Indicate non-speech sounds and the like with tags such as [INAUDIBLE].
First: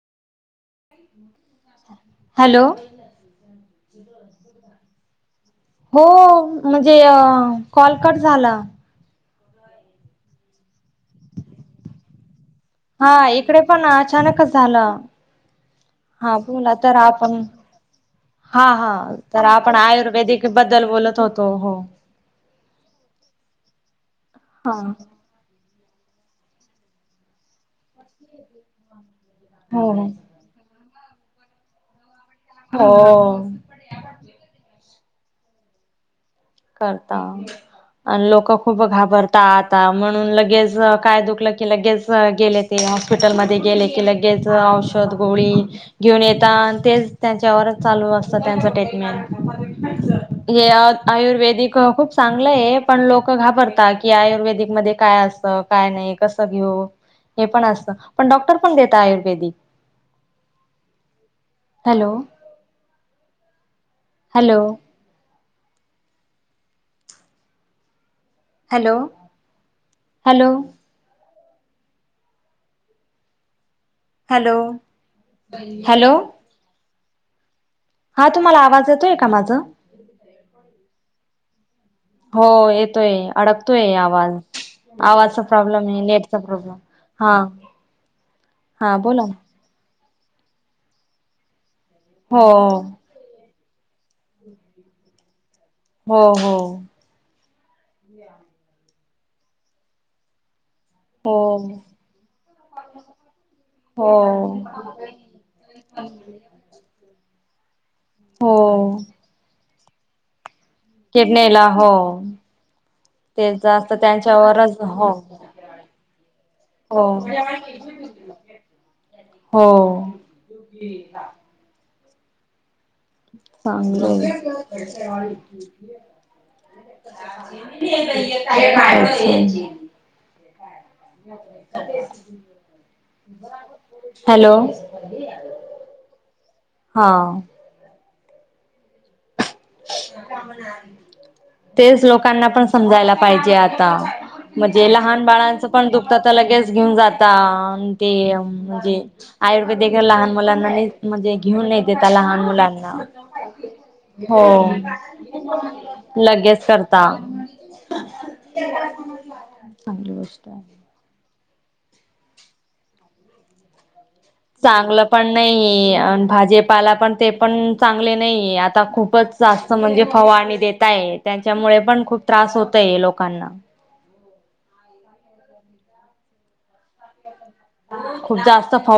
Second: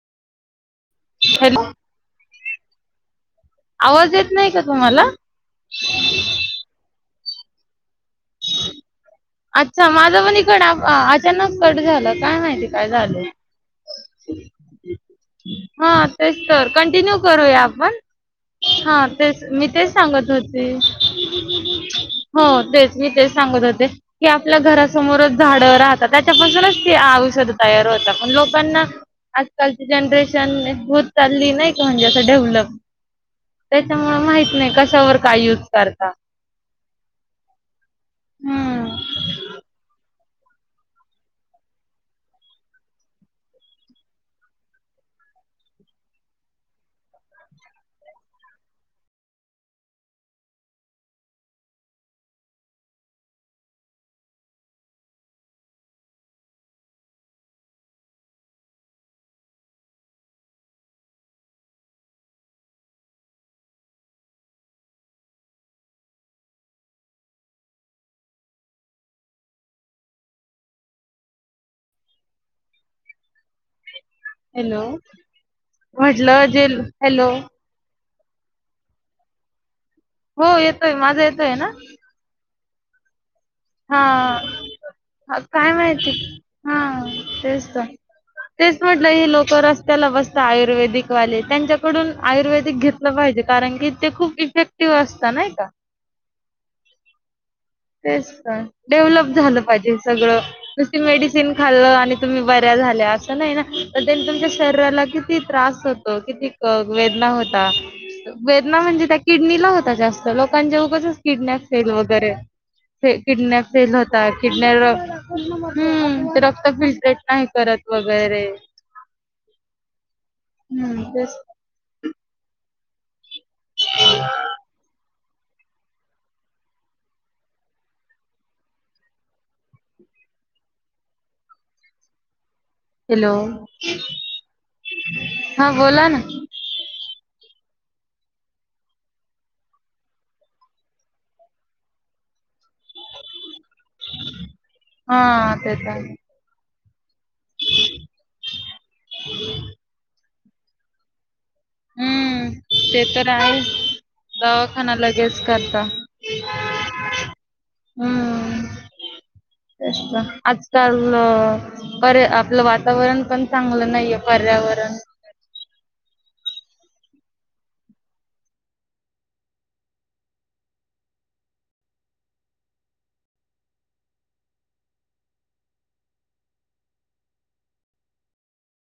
Hello hello आवाज येत नाही का तुम्हाला? हो म्हणजे अ कॉल कट झाला. अच्छा माझं पण इकडं अचानक कट झालं काय माहिती काय हा झालं. इकडे पण अचानकच झालं. हा तेच तर कंटिन्यू करूया आपण हा तेच तर मी आपण तेच सांगत आयुर्वेदिक होते, बद्दल बोलत होतो हो. हो तेच मी तेच सांगत होते. की आपल्या हो घरासमोरच झाडं राहतात त्याच्यापासूनच ते औषधं तयार होता पण लोकांना आजकालची जनरेशन होत चालली नाही का म्हणजे असं डेव्हलप, हो त्याच्यामुळे माहित नाही कशावर काय यूज करता. करता, आणि लोकं खूप हम्म घाबर ता आता म्हणून लगेच, काय दुखलं की लगेच अ गेले ते हॉस्पिटलमध्ये गेले की लगे च औषध, गोळी घेऊन येता आणि तेच त्यांच्यावर चालू असता त्यांचा टेटमेंट. ह्या आयुर्वेदिक खूप चांगलं आहे, पण लोक घाबरता की आयुर्वेदिक मध्ये काय असतं काय नाही हे कसं घेऊ, हे पण असतं पण डॉक्टर पण देता आयुर्वेदिक. [INAUDIBLE] Hello, hello hello, hello hello, hello म्हटलं जे हॅलो हा तुम्हाला आवाज येतोय का माझं? हो येतोय. माझा येतोय ना? हो येतोय अडकतोय आवाज हा, आवाजचा काय प्रॉब्लेम आहे माहिती? नेटचा प्रॉब्लेम हा हा तेच तर तेच हा म्हटलं बोला हे ना. लोक रस् त्याला बसता आयुर्वेदिक वाले त्यांच्याकडून, हो आयुर्वेदिक घेतलं पाहिजे कारण की ते खूप इफेक्टिव्ह असता नाही का? हो हो तेच तर डेव्हलप झालं पाहिजे हे सगळं मेडिसिन हो खाल्लं आणि तुम्ही बऱ्या झाल्या असं नाही ना, त्यांच्या तुमच्या हो शरीराला किती त्रास होतो किती वेद ना होता, वेदना हो म्हणजे त्या किडनीला होता जास्त लो कांचे उगचच किडन्या किडनीला फेल हो वगैरे फे ते किडन्या जास्त फेल होताय त्यांच्यावरच किडन्या हो हम ते रक्त हो फिल्टरेट नाही करत. वगैरे हो हम्म तेच. चांगलंय [INAUDIBLE] [UNINTELLIGIBLE] [UNINTELLIGIBLE] हॅलो. हॅलो हा बोला ना. हा तेच लोकांना पण समजायला पाहिजे आता, म्हणजे लहान हा बाळांचं ते पण दुखतं तर आता लगेच घेऊन जात ता ते म्हणजे, आयुर्वेदिक लहान मुलांना ने म्हणजे घेऊन येते त्या लहान हम्म मुलांना ते तर आहेच. हो, दवाखाना लगेच करता. लगेच करता हम्म. [UNINTELLIGIBLE] चांगली गोष्ट आहे आजकाल अ बरे आपलं वातावरण पण चांगलं नाही. चांगलं पण नाही, अन भाजेपाला पण ते पण चांगले नाहीे आता खूपच जास्त म्हणजे फवारणी देतायत त्यांच्यामुळे पण खूप त्रास होतोय लोकांना खूप जास्त फव